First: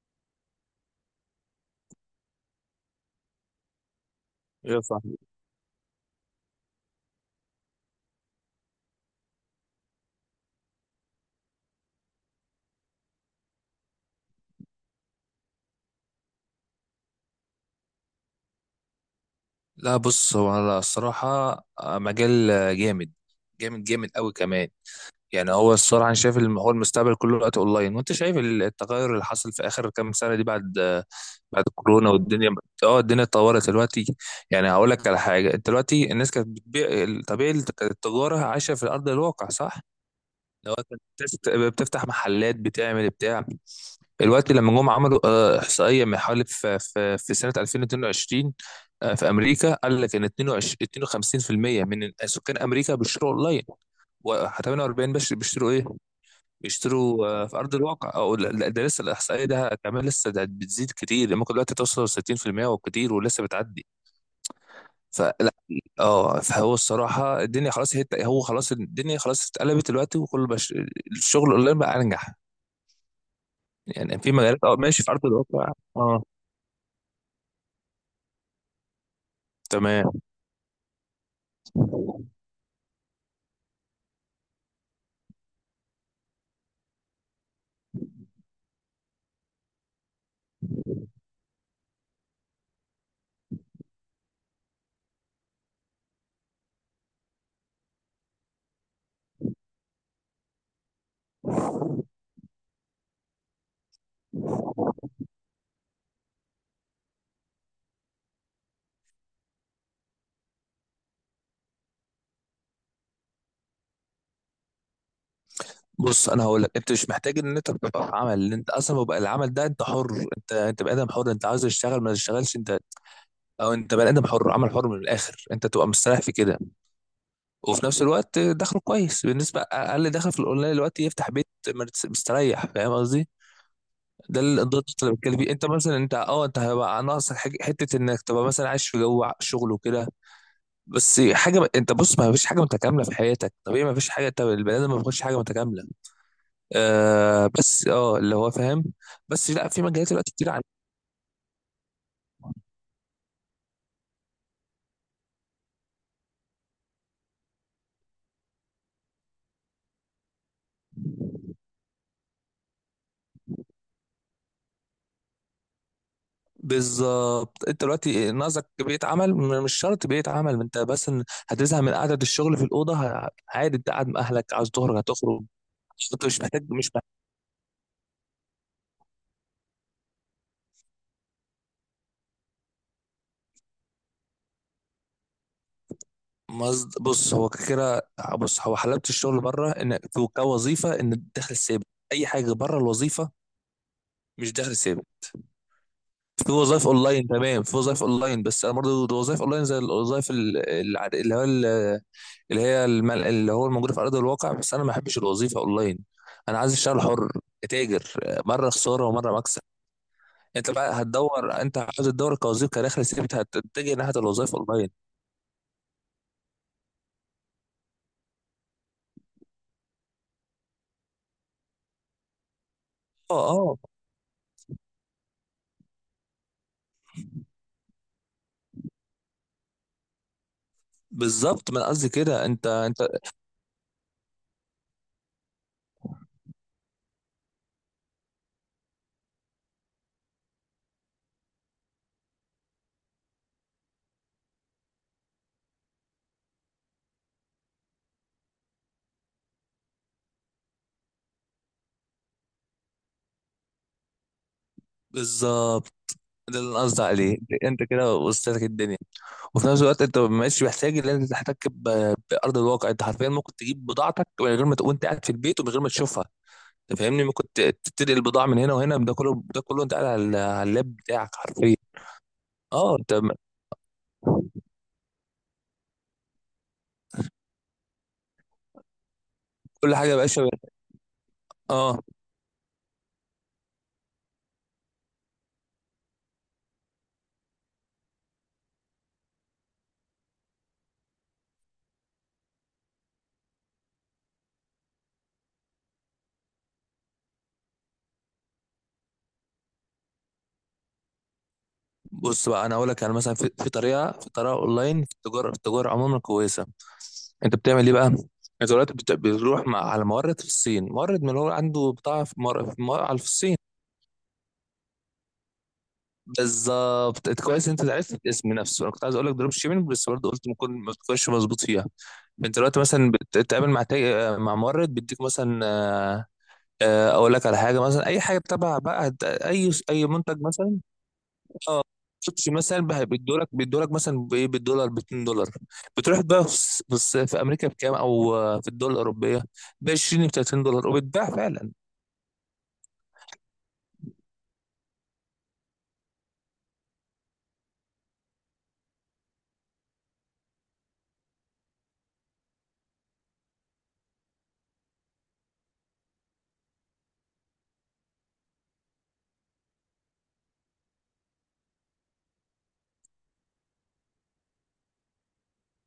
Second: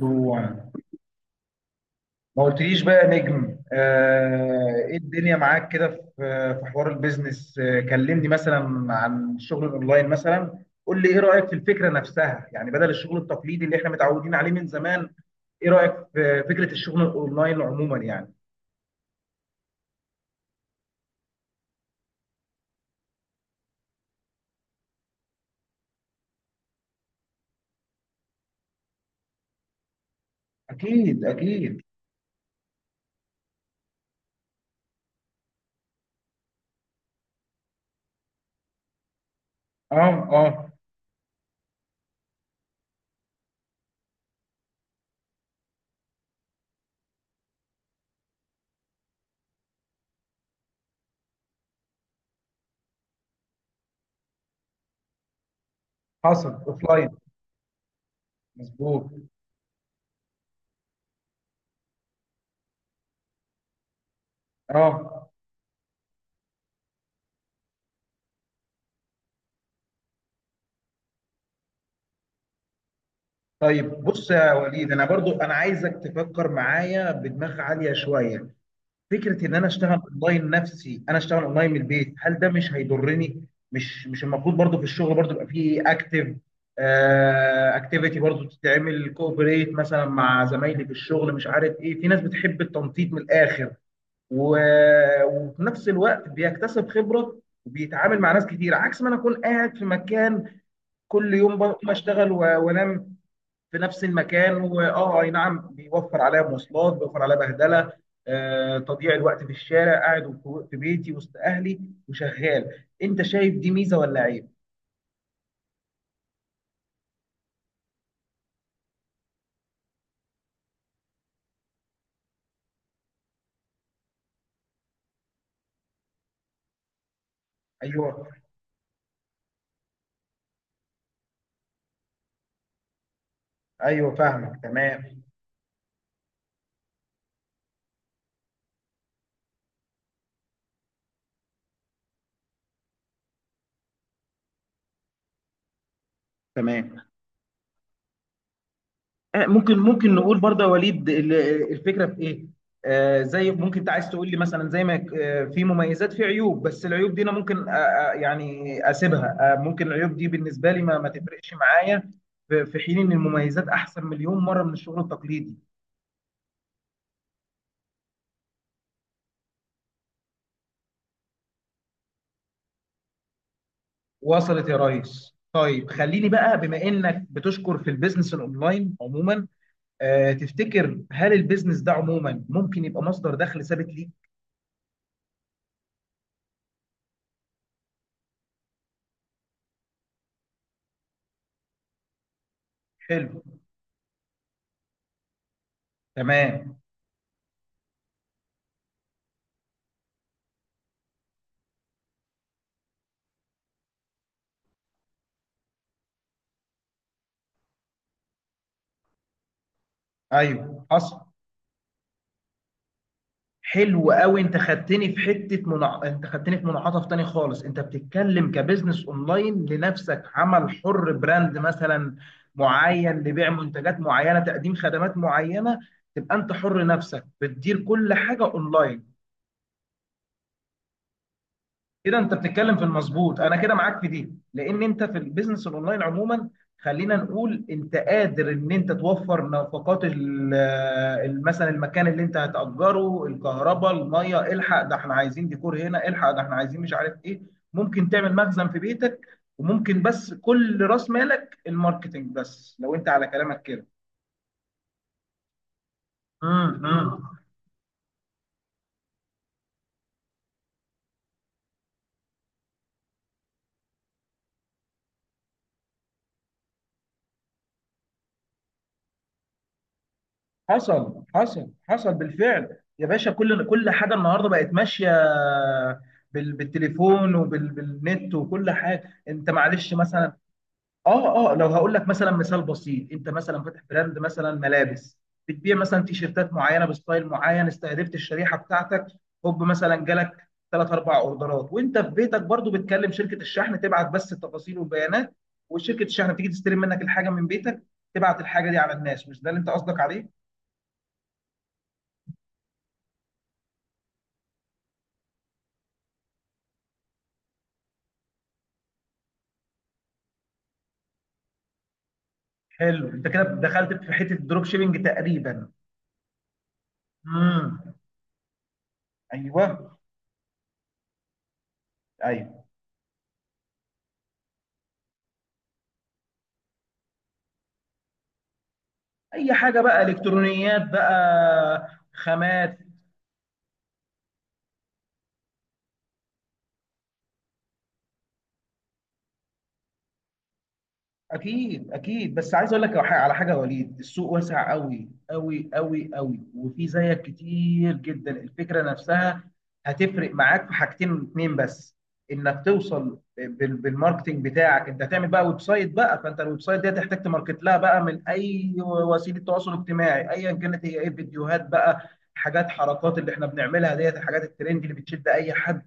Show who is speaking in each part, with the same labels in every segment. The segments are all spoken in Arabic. Speaker 1: جوه. ما قلتليش بقى يا نجم،
Speaker 2: ايه يا
Speaker 1: ايه
Speaker 2: صاحبي.
Speaker 1: الدنيا معاك كده في في حوار البيزنس؟ كلمني مثلا عن الشغل الاونلاين. مثلا قول لي ايه رأيك في الفكرة نفسها، يعني بدل الشغل التقليدي اللي احنا متعودين عليه من زمان؟ ايه رأيك في فكرة الشغل الاونلاين عموما يعني؟
Speaker 2: لا بص، هو أنا الصراحة مجال جامد جامد جامد قوي كمان. يعني هو الصراحة أنا شايف هو المستقبل كله دلوقتي أونلاين، وأنت شايف التغير اللي حصل في آخر كام سنة دي بعد
Speaker 1: اكيد،
Speaker 2: بعد
Speaker 1: اكيد.
Speaker 2: الكورونا والدنيا. اه الدنيا اتطورت دلوقتي. يعني هقول لك على حاجة، أنت دلوقتي الناس كانت بتبيع طبيعي، التجارة عايشة في الأرض الواقع صح؟
Speaker 1: اه، اه.
Speaker 2: لو أنت بتفتح محلات بتعمل بتاع، الوقت لما جم عملوا احصائيه من حوالي في في في سنه 2022 في امريكا، قال لك ان 22 52% من سكان امريكا بيشتروا اونلاين، و48 بس بيشتروا ايه؟
Speaker 1: حصل. اوفلاين.
Speaker 2: بيشتروا في ارض الواقع، او لا، ده
Speaker 1: مظبوط.
Speaker 2: لسه الاحصائيه ده كمان لسه ده بتزيد كتير. يعني ممكن دلوقتي توصل 60% وكتير ولسه بتعدي.
Speaker 1: اه.
Speaker 2: فلا، اه فهو الصراحه الدنيا خلاص، هو خلاص الدنيا خلاص اتقلبت دلوقتي وكل بش... الشغل اونلاين بقى انجح.
Speaker 1: طيب
Speaker 2: يعني
Speaker 1: بص
Speaker 2: في
Speaker 1: يا
Speaker 2: مجالات اه
Speaker 1: وليد،
Speaker 2: ماشي
Speaker 1: انا
Speaker 2: في ارض
Speaker 1: برضو انا
Speaker 2: الواقع
Speaker 1: عايزك
Speaker 2: اه.
Speaker 1: تفكر معايا بدماغ عالية شوية. فكره ان انا اشتغل
Speaker 2: تمام.
Speaker 1: اونلاين، نفسي انا اشتغل اونلاين من البيت، هل ده مش هيضرني؟ مش المفروض برضو في الشغل برضو يبقى فيه اكتيفيتي برضو تتعمل كوبريت مثلا مع زمايلي في الشغل؟ مش عارف ايه، في ناس بتحب التنطيط من الاخر و... وفي نفس الوقت بيكتسب خبره وبيتعامل مع ناس كتير، عكس ما انا اكون قاعد في مكان كل يوم بقوم اشتغل وانام في نفس المكان. واه، اي نعم، بيوفر عليا مواصلات، بيوفر عليا بهدله، تضييع الوقت في الشارع، قاعد في بيتي وسط اهلي وشغال. انت شايف دي ميزه ولا عيب؟
Speaker 2: بص انا هقول لك، انت مش محتاج ان انت تبقى في عمل، اللي انت اصلا بيبقى العمل ده انت حر. انت بني ادم حر، انت عاوز تشتغل ما تشتغلش انت. او انت بني ادم حر، عمل حر من الاخر، انت تبقى مستريح في كده، وفي نفس
Speaker 1: ايوه.
Speaker 2: الوقت دخله كويس. بالنسبه اقل دخل في الاونلاين دلوقتي يفتح بيت مستريح، فاهم قصدي؟
Speaker 1: ايوه
Speaker 2: ده
Speaker 1: فاهمك
Speaker 2: ده النقطة اللي
Speaker 1: تمام.
Speaker 2: بتكلم فيه. انت مثلا انت اه انت هيبقى ناقصك حاجة- حته انك تبقى مثلا عايش في جو شغل وكده، بس حاجه، انت بص ما فيش حاجه متكامله في حياتك طبيعي، ما فيش حاجه، انت البني ادم ما بياخدش حاجه متكامله.
Speaker 1: تمام.
Speaker 2: آه بس اه اللي هو فاهم. بس لا،
Speaker 1: ممكن
Speaker 2: في مجالات
Speaker 1: ممكن
Speaker 2: دلوقتي
Speaker 1: نقول
Speaker 2: كتير عن...
Speaker 1: برضه يا وليد الفكره في ايه؟ آه، زي ممكن انت عايز تقول لي مثلا زي ما في مميزات في عيوب، بس العيوب دي انا ممكن يعني اسيبها. آه ممكن العيوب دي بالنسبه لي ما تفرقش معايا. في في حين ان المميزات احسن مليون مره من الشغل التقليدي.
Speaker 2: بالظبط، انت دلوقتي ناقصك بيئة عمل، مش شرط بيئة عمل، ما انت بس إن هتزهق من قعدة الشغل في الأوضة، عادي انت قاعد مع أهلك
Speaker 1: وصلت
Speaker 2: عاوز
Speaker 1: يا
Speaker 2: تخرج
Speaker 1: ريس.
Speaker 2: هتخرج.
Speaker 1: طيب
Speaker 2: انت
Speaker 1: خليني
Speaker 2: مش
Speaker 1: بقى،
Speaker 2: محتاج
Speaker 1: بما
Speaker 2: مش محتاج.
Speaker 1: انك بتشكر في البيزنس الاونلاين عموما، آه تفتكر هل البيزنس ده عموما ممكن يبقى مصدر دخل ثابت ليك؟
Speaker 2: بص هو كده. بص هو حلاوة الشغل بره ان في كوظيفة ان الدخل ثابت. اي حاجة بره الوظيفة
Speaker 1: حلو.
Speaker 2: مش دخل ثابت. في
Speaker 1: تمام.
Speaker 2: وظائف اونلاين تمام، في وظائف اونلاين، بس انا برضه وظائف اونلاين زي الوظائف اللي هو اللي هي اللي هو الموجوده في ارض الواقع، بس انا ما بحبش الوظيفه اونلاين. انا عايز اشتغل حر، اتاجر، مره خساره ومره مكسب. انت
Speaker 1: ايوه
Speaker 2: بقى
Speaker 1: حصل.
Speaker 2: هتدور، انت عايز تدور كوظيفه كدخل ثابت هتتجه
Speaker 1: حلو
Speaker 2: ناحيه
Speaker 1: قوي.
Speaker 2: الوظائف
Speaker 1: انت
Speaker 2: اونلاين.
Speaker 1: خدتني في انت خدتني في منعطف تاني خالص. انت بتتكلم كبزنس اونلاين لنفسك، عمل حر، براند مثلا معين
Speaker 2: اه
Speaker 1: لبيع
Speaker 2: اه.
Speaker 1: منتجات معينه، تقديم خدمات معينه، تبقى انت حر نفسك بتدير كل حاجه اونلاين.
Speaker 2: بالظبط، ما انا قصدي
Speaker 1: كده انت
Speaker 2: كده. انت
Speaker 1: بتتكلم في
Speaker 2: انت
Speaker 1: المظبوط. انا كده معاك في دي، لان انت في البيزنس الاونلاين عموما، خلينا نقول انت قادر ان انت توفر نفقات مثلا المكان اللي انت هتأجره، الكهرباء، الميه، الحق ده احنا عايزين ديكور هنا، الحق ده احنا عايزين مش عارف ايه. ممكن تعمل مخزن في بيتك، وممكن بس كل راس مالك الماركتينج بس، لو انت على كلامك كده.
Speaker 2: بالظبط، ده اللي انا قصدي
Speaker 1: امم.
Speaker 2: عليه. انت كده وسط لك الدنيا، وفي نفس الوقت انت مش محتاج ان انت تحتك بارض الواقع. انت حرفيا ممكن تجيب بضاعتك من غير ما تكون انت قاعد في البيت ومن غير ما تشوفها، انت فاهمني؟ ممكن تنقل البضاعه من هنا وهنا، ده كله انت قاعد على على اللاب
Speaker 1: حصل،
Speaker 2: بتاعك
Speaker 1: حصل،
Speaker 2: حرفيا.
Speaker 1: حصل بالفعل
Speaker 2: اه
Speaker 1: يا
Speaker 2: انت
Speaker 1: باشا. كل حاجه النهارده بقت ماشيه بالتليفون وبالنت وكل حاجه. انت معلش،
Speaker 2: كل حاجه يا
Speaker 1: مثلا،
Speaker 2: باشا.
Speaker 1: اه اه، لو هقول
Speaker 2: اه
Speaker 1: لك مثلا مثال بسيط، انت مثلا فاتح براند مثلا ملابس، بتبيع مثلا تيشيرتات معينه بستايل معين، استهدفت الشريحه بتاعتك، هوب مثلا جالك ثلاث اربع اوردرات، وانت في بيتك برضو بتكلم شركه الشحن، تبعت بس التفاصيل والبيانات، وشركه الشحن بتيجي تستلم منك الحاجه من بيتك، تبعت الحاجه دي على الناس. مش ده اللي انت قصدك عليه؟
Speaker 2: بص بقى، انا اقول لك انا مثلا في, في طريقه، في طريقه اونلاين، في التجاره عموما كويسه. انت بتعمل ايه بقى؟ انت دلوقتي بتروح مع على مورد في الصين، مورد من اللي هو عنده بضاعه
Speaker 1: حلو،
Speaker 2: في
Speaker 1: انت كده
Speaker 2: الصين.
Speaker 1: دخلت في حته الدروب شيبنج تقريبا.
Speaker 2: بالظبط، انت كويس انت
Speaker 1: امم.
Speaker 2: عرفت الاسم نفسه، انا كنت عايز اقول لك دروب شيبنج
Speaker 1: ايوه.
Speaker 2: بس برضه قلت ممكن ما تكونش مظبوط فيها. انت
Speaker 1: ايوه.
Speaker 2: دلوقتي مثلا بتتعامل مع مع مورد بيديك مثلا اقول لك على حاجه مثلا، اي حاجه تبع بقى
Speaker 1: اي
Speaker 2: اي
Speaker 1: حاجه بقى،
Speaker 2: اي منتج مثلا.
Speaker 1: الكترونيات بقى،
Speaker 2: شيبسي
Speaker 1: خامات.
Speaker 2: مثلا بقى بيدولك مثلا بايه، بالدولار، ب 2 دولار. بتروح بقى في امريكا بكام، او في الدول الاوروبيه ب 20 ب 30 دولار وبتباع فعلا.
Speaker 1: اكيد، اكيد. بس عايز اقول لك على حاجه يا وليد، السوق واسع قوي قوي قوي قوي، وفي زيك كتير جدا. الفكره نفسها هتفرق معاك في حاجتين اتنين بس. انك توصل بالماركتينج بتاعك، انت هتعمل بقى ويب سايت بقى، فانت الويب سايت دي هتحتاج تماركت لها بقى من اي وسيله تواصل اجتماعي ايا كانت هي، ايه، فيديوهات بقى، حاجات، حركات اللي احنا بنعملها ديت، الحاجات الترند اللي بتشد اي حد.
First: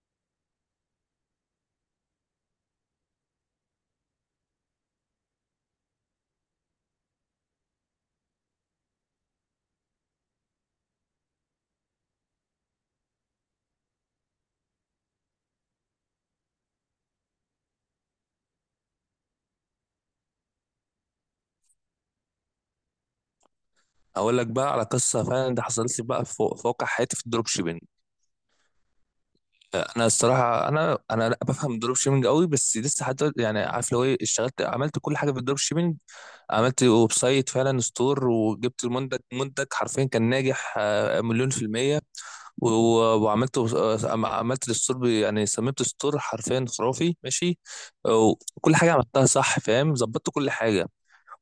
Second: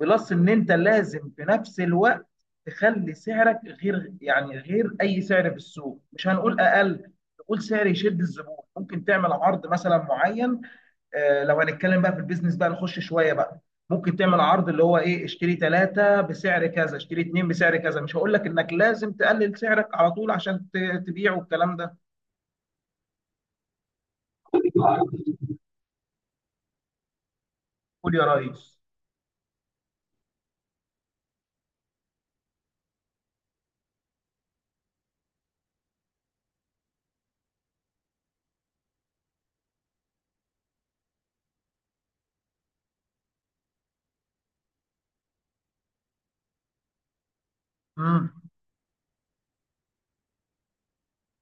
Speaker 1: بلس ان انت لازم في نفس الوقت تخلي سعرك غير، يعني غير اي سعر في السوق. مش هنقول اقل، نقول سعر يشد الزبون. ممكن تعمل عرض مثلا معين. لو هنتكلم بقى في البيزنس بقى نخش شويه بقى، ممكن تعمل عرض اللي هو ايه، اشتري ثلاثة بسعر كذا، اشتري اتنين بسعر كذا. مش هقول لك انك لازم تقلل سعرك على طول عشان تبيع والكلام ده.
Speaker 2: اقول لك بقى على قصه فعلا ده حصلت لي بقى في واقع حياتي في الدروب شيبنج.
Speaker 1: قول يا ريس.
Speaker 2: انا الصراحه انا لا بفهم الدروب شيبنج قوي، بس لسه حتى يعني عارف لو ايه اشتغلت، عملت كل حاجه في الدروب شيبنج. عملت ويب سايت فعلا، ستور، وجبت المنتج، منتج حرفيا كان ناجح مليون في المية، وعملت عملت الستور يعني صممت ستور حرفيا خرافي ماشي.
Speaker 1: امم.
Speaker 2: وكل حاجه عملتها صح فاهم، ظبطت كل حاجه،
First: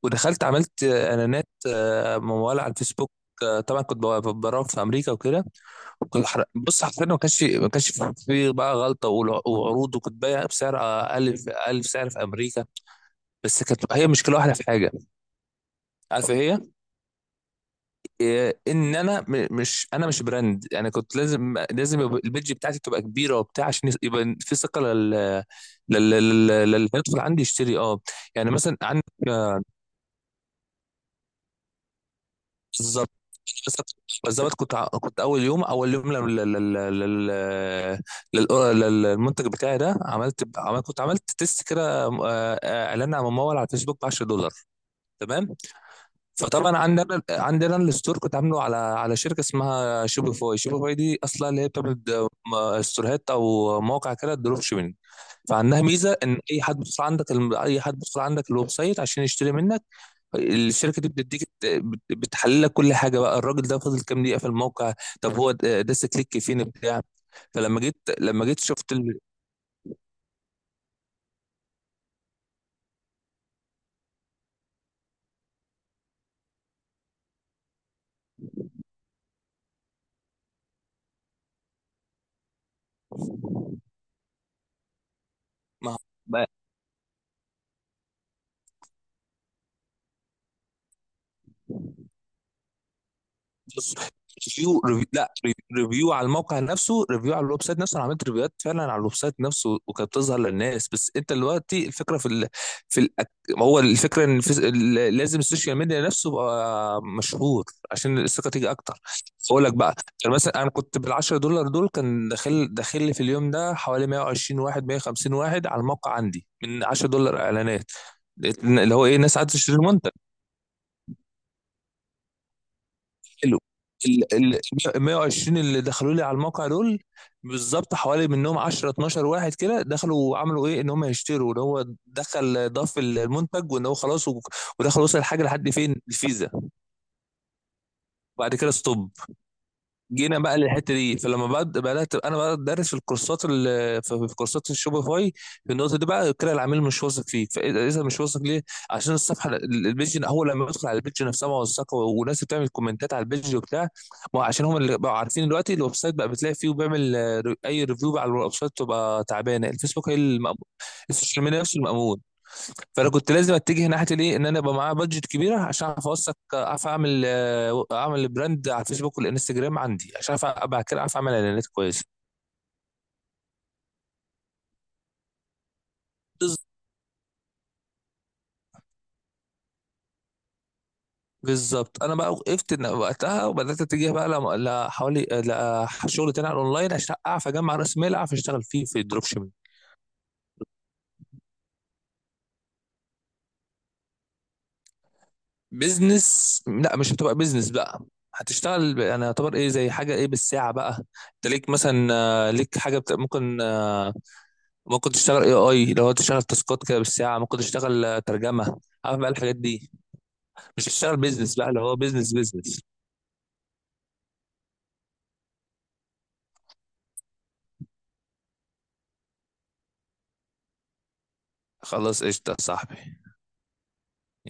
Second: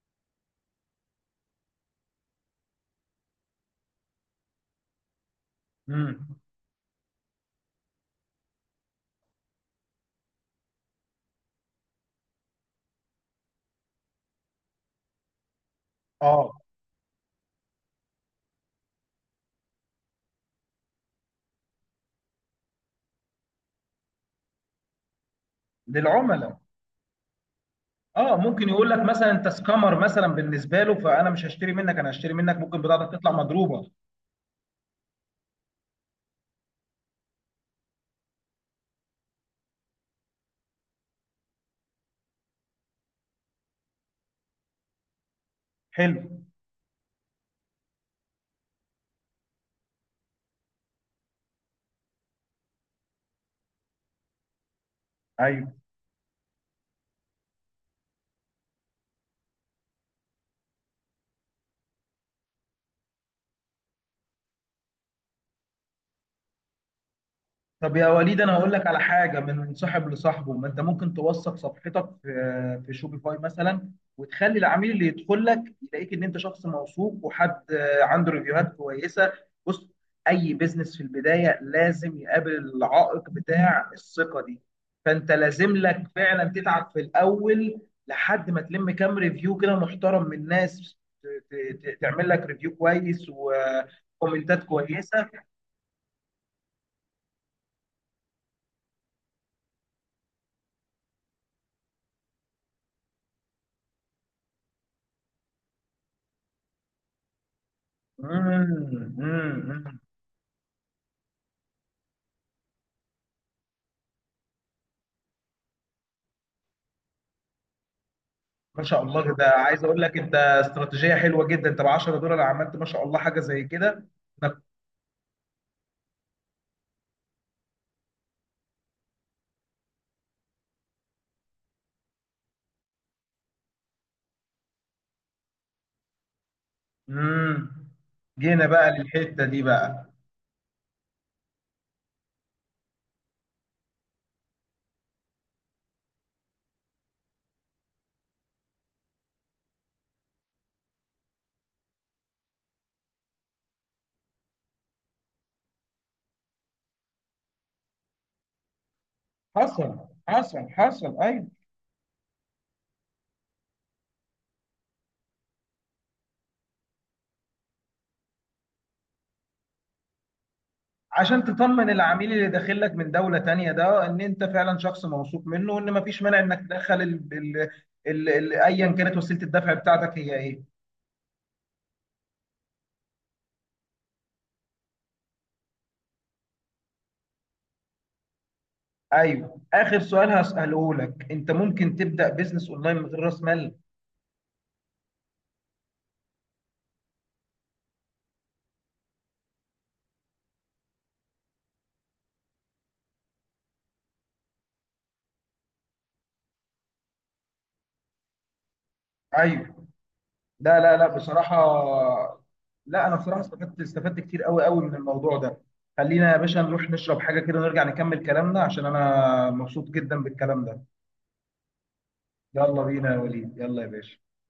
Speaker 2: ودخلت عملت اعلانات موال على الفيسبوك. طبعا كنت براوغ في امريكا وكده. وكنت
Speaker 1: امم.
Speaker 2: بص حرفيا ما كانش في بقى غلطه، وعروض، وكنت بايع بسعر اقل اقل في سعر في امريكا. بس كانت هي مشكله واحده في حاجه، عارف
Speaker 1: اه.
Speaker 2: إيه؟ ان انا مش، انا مش براند. انا كنت لازم يبقى البيدج بتاعتي تبقى كبيره وبتاع عشان يبقى في ثقه
Speaker 1: للعملاء.
Speaker 2: للي هيدخل عندي يشتري. اه
Speaker 1: اه،
Speaker 2: يعني
Speaker 1: ممكن
Speaker 2: مثلا
Speaker 1: يقول لك
Speaker 2: عندك
Speaker 1: مثلا انت
Speaker 2: آه،
Speaker 1: سكامر مثلا بالنسبه له، فانا مش هشتري منك. انا هشتري منك ممكن
Speaker 2: بالظبط،
Speaker 1: بضاعتك تطلع
Speaker 2: مثلاً
Speaker 1: مضروبه.
Speaker 2: بالظبط كنت كنت اول يوم اول يوم للمنتج بتاعي ده، عملت كنت عملت تيست كده اعلان على ممول على الفيسبوك ب 10 دولار. تمام.
Speaker 1: حلو.
Speaker 2: فطبعا عندنا الستور كنت عامله على على شركه اسمها شوبيفاي، شوبيفاي دي اصلا اللي هي بتعمل ستورات او مواقع كده دروب شيبنج.
Speaker 1: ايوه.
Speaker 2: فعندها ميزه ان اي حد بيدخل عندك اي حد بيدخل عندك الويب سايت عشان يشتري منك. الشركه دي بتديك بتحلل لك كل حاجه بقى، الراجل ده فضل كام دقيقه في الموقع، طب هو داس كليك فين بتاع. فلما
Speaker 1: طب
Speaker 2: جيت
Speaker 1: يا وليد
Speaker 2: لما
Speaker 1: انا
Speaker 2: جيت
Speaker 1: هقول لك
Speaker 2: شفت
Speaker 1: على
Speaker 2: ال...
Speaker 1: حاجه من صاحب لصاحبه. ما انت ممكن توثق صفحتك في في شوبيفاي مثلا، وتخلي العميل اللي يدخل لك يلاقيك ان انت شخص موثوق وحد، عنده ريفيوهات كويسه. بص، اي بيزنس في البدايه لازم يقابل العائق بتاع الثقه دي. فانت لازم لك فعلا
Speaker 2: ما
Speaker 1: تتعب في الاول، لحد ما تلم كام ريفيو كده محترم من ناس، تعمل لك ريفيو كويس
Speaker 2: بص،
Speaker 1: وكومنتات
Speaker 2: ريفيو ريفيو
Speaker 1: كويسه.
Speaker 2: لا ري- ريفيو على الموقع نفسه، ريفيو على الويب سايت نفسه. انا عملت ريفيوهات فعلا على الويب سايت نفسه وكانت بتظهر للناس، بس انت دلوقتي الفكره في ال... في ال... ما هو الفكره ان في... لازم السوشيال ميديا نفسه يبقى مشهور عشان الثقه
Speaker 1: مم،
Speaker 2: تيجي اكتر.
Speaker 1: مم،
Speaker 2: اقول لك بقى،
Speaker 1: مم.
Speaker 2: يعني مثلا انا كنت بال 10 دولار دول كان داخل داخل لي في اليوم ده حوالي 120 واحد 150 واحد على الموقع عندي من 10 دولار اعلانات،
Speaker 1: ما
Speaker 2: اللي
Speaker 1: شاء
Speaker 2: هو ايه،
Speaker 1: الله.
Speaker 2: الناس
Speaker 1: ده
Speaker 2: عايزه تشتري
Speaker 1: عايز اقول
Speaker 2: المنتج.
Speaker 1: لك انت استراتيجيه حلوه جدا. انت ب 10$ عملت ما شاء الله حاجه
Speaker 2: ال
Speaker 1: زي كده.
Speaker 2: ال
Speaker 1: إنك-
Speaker 2: ال 120 اللي دخلوا لي على الموقع دول، بالظبط حوالي منهم 10 12 واحد كده دخلوا وعملوا ايه، ان هم يشتروا، ان هو دخل ضاف المنتج وان هو خلاص ودخل وصل الحاجه لحد فين، الفيزا،
Speaker 1: امم.
Speaker 2: وبعد
Speaker 1: جينا
Speaker 2: كده
Speaker 1: بقى
Speaker 2: ستوب.
Speaker 1: للحته دي بقى.
Speaker 2: جينا بقى للحته دي، فلما بدات انا بقى ادرس في الكورسات في كورسات الشوبيفاي. في النقطه دي بقى كده العميل مش واثق فيك، فاذا إذا مش واثق ليه؟ عشان الصفحه البيج، اول لما يدخل على البيج نفسها موثقه وناس بتعمل كومنتات على البيج وبتاع. ما هو عشان هم اللي بقوا عارفين دلوقتي الويب سايت بقى بتلاقي فيه، وبيعمل اي ريفيو على الويب سايت تبقى تعبانه،
Speaker 1: حصل،
Speaker 2: الفيسبوك هي المأمور.
Speaker 1: حصل، حصل.
Speaker 2: السوشيال
Speaker 1: ايوه.
Speaker 2: ميديا نفسه المأمور. فانا كنت لازم اتجه ناحيه الايه، ان انا يبقى معايا بادجت كبيره عشان اعرف اوثق، اعرف اعمل اعمل براند على الفيسبوك والانستجرام عندي، عشان اعرف بعد كده اعرف اعمل
Speaker 1: عشان
Speaker 2: اعلانات
Speaker 1: تطمن
Speaker 2: كويسه.
Speaker 1: العميل اللي داخل لك من دوله تانية ده ان انت فعلا شخص موثوق منه، وان مفيش مانع
Speaker 2: بز-
Speaker 1: انك تدخل ايا كانت وسيله الدفع بتاعتك هي ايه.
Speaker 2: بالظبط. انا بقى وقفت وقتها وبدات اتجه بقى لحوالي لشغل تاني على الاونلاين، عشان اعرف اجمع راس مال اعرف اشتغل فيه في الدروب شيبنج.
Speaker 1: ايوه، اخر سؤال هساله لك، انت ممكن تبدا بيزنس اونلاين من غير راس مال؟
Speaker 2: بزنس لا، مش هتبقى بزنس بقى، هتشتغل انا يعتبر ايه زي حاجه ايه بالساعه بقى. انت ليك مثلا ليك حاجه ممكن ممكن تشتغل اي اي لو تشتغل تاسكات كده بالساعه، ممكن تشتغل ترجمه عارف بقى الحاجات
Speaker 1: ايوه.
Speaker 2: دي.
Speaker 1: لا
Speaker 2: مش
Speaker 1: لا لا،
Speaker 2: تشتغل بيزنس
Speaker 1: بصراحة،
Speaker 2: بقى اللي هو بيزنس بيزنس.
Speaker 1: لا أنا بصراحة استفدت، استفدت كتير قوي قوي من الموضوع ده. خلينا يا باشا نروح نشرب حاجة كده ونرجع نكمل كلامنا، عشان أنا مبسوط جدا بالكلام ده.
Speaker 2: خلاص قشطه يا
Speaker 1: يلا بينا يا
Speaker 2: صاحبي.
Speaker 1: وليد، يلا يا باشا.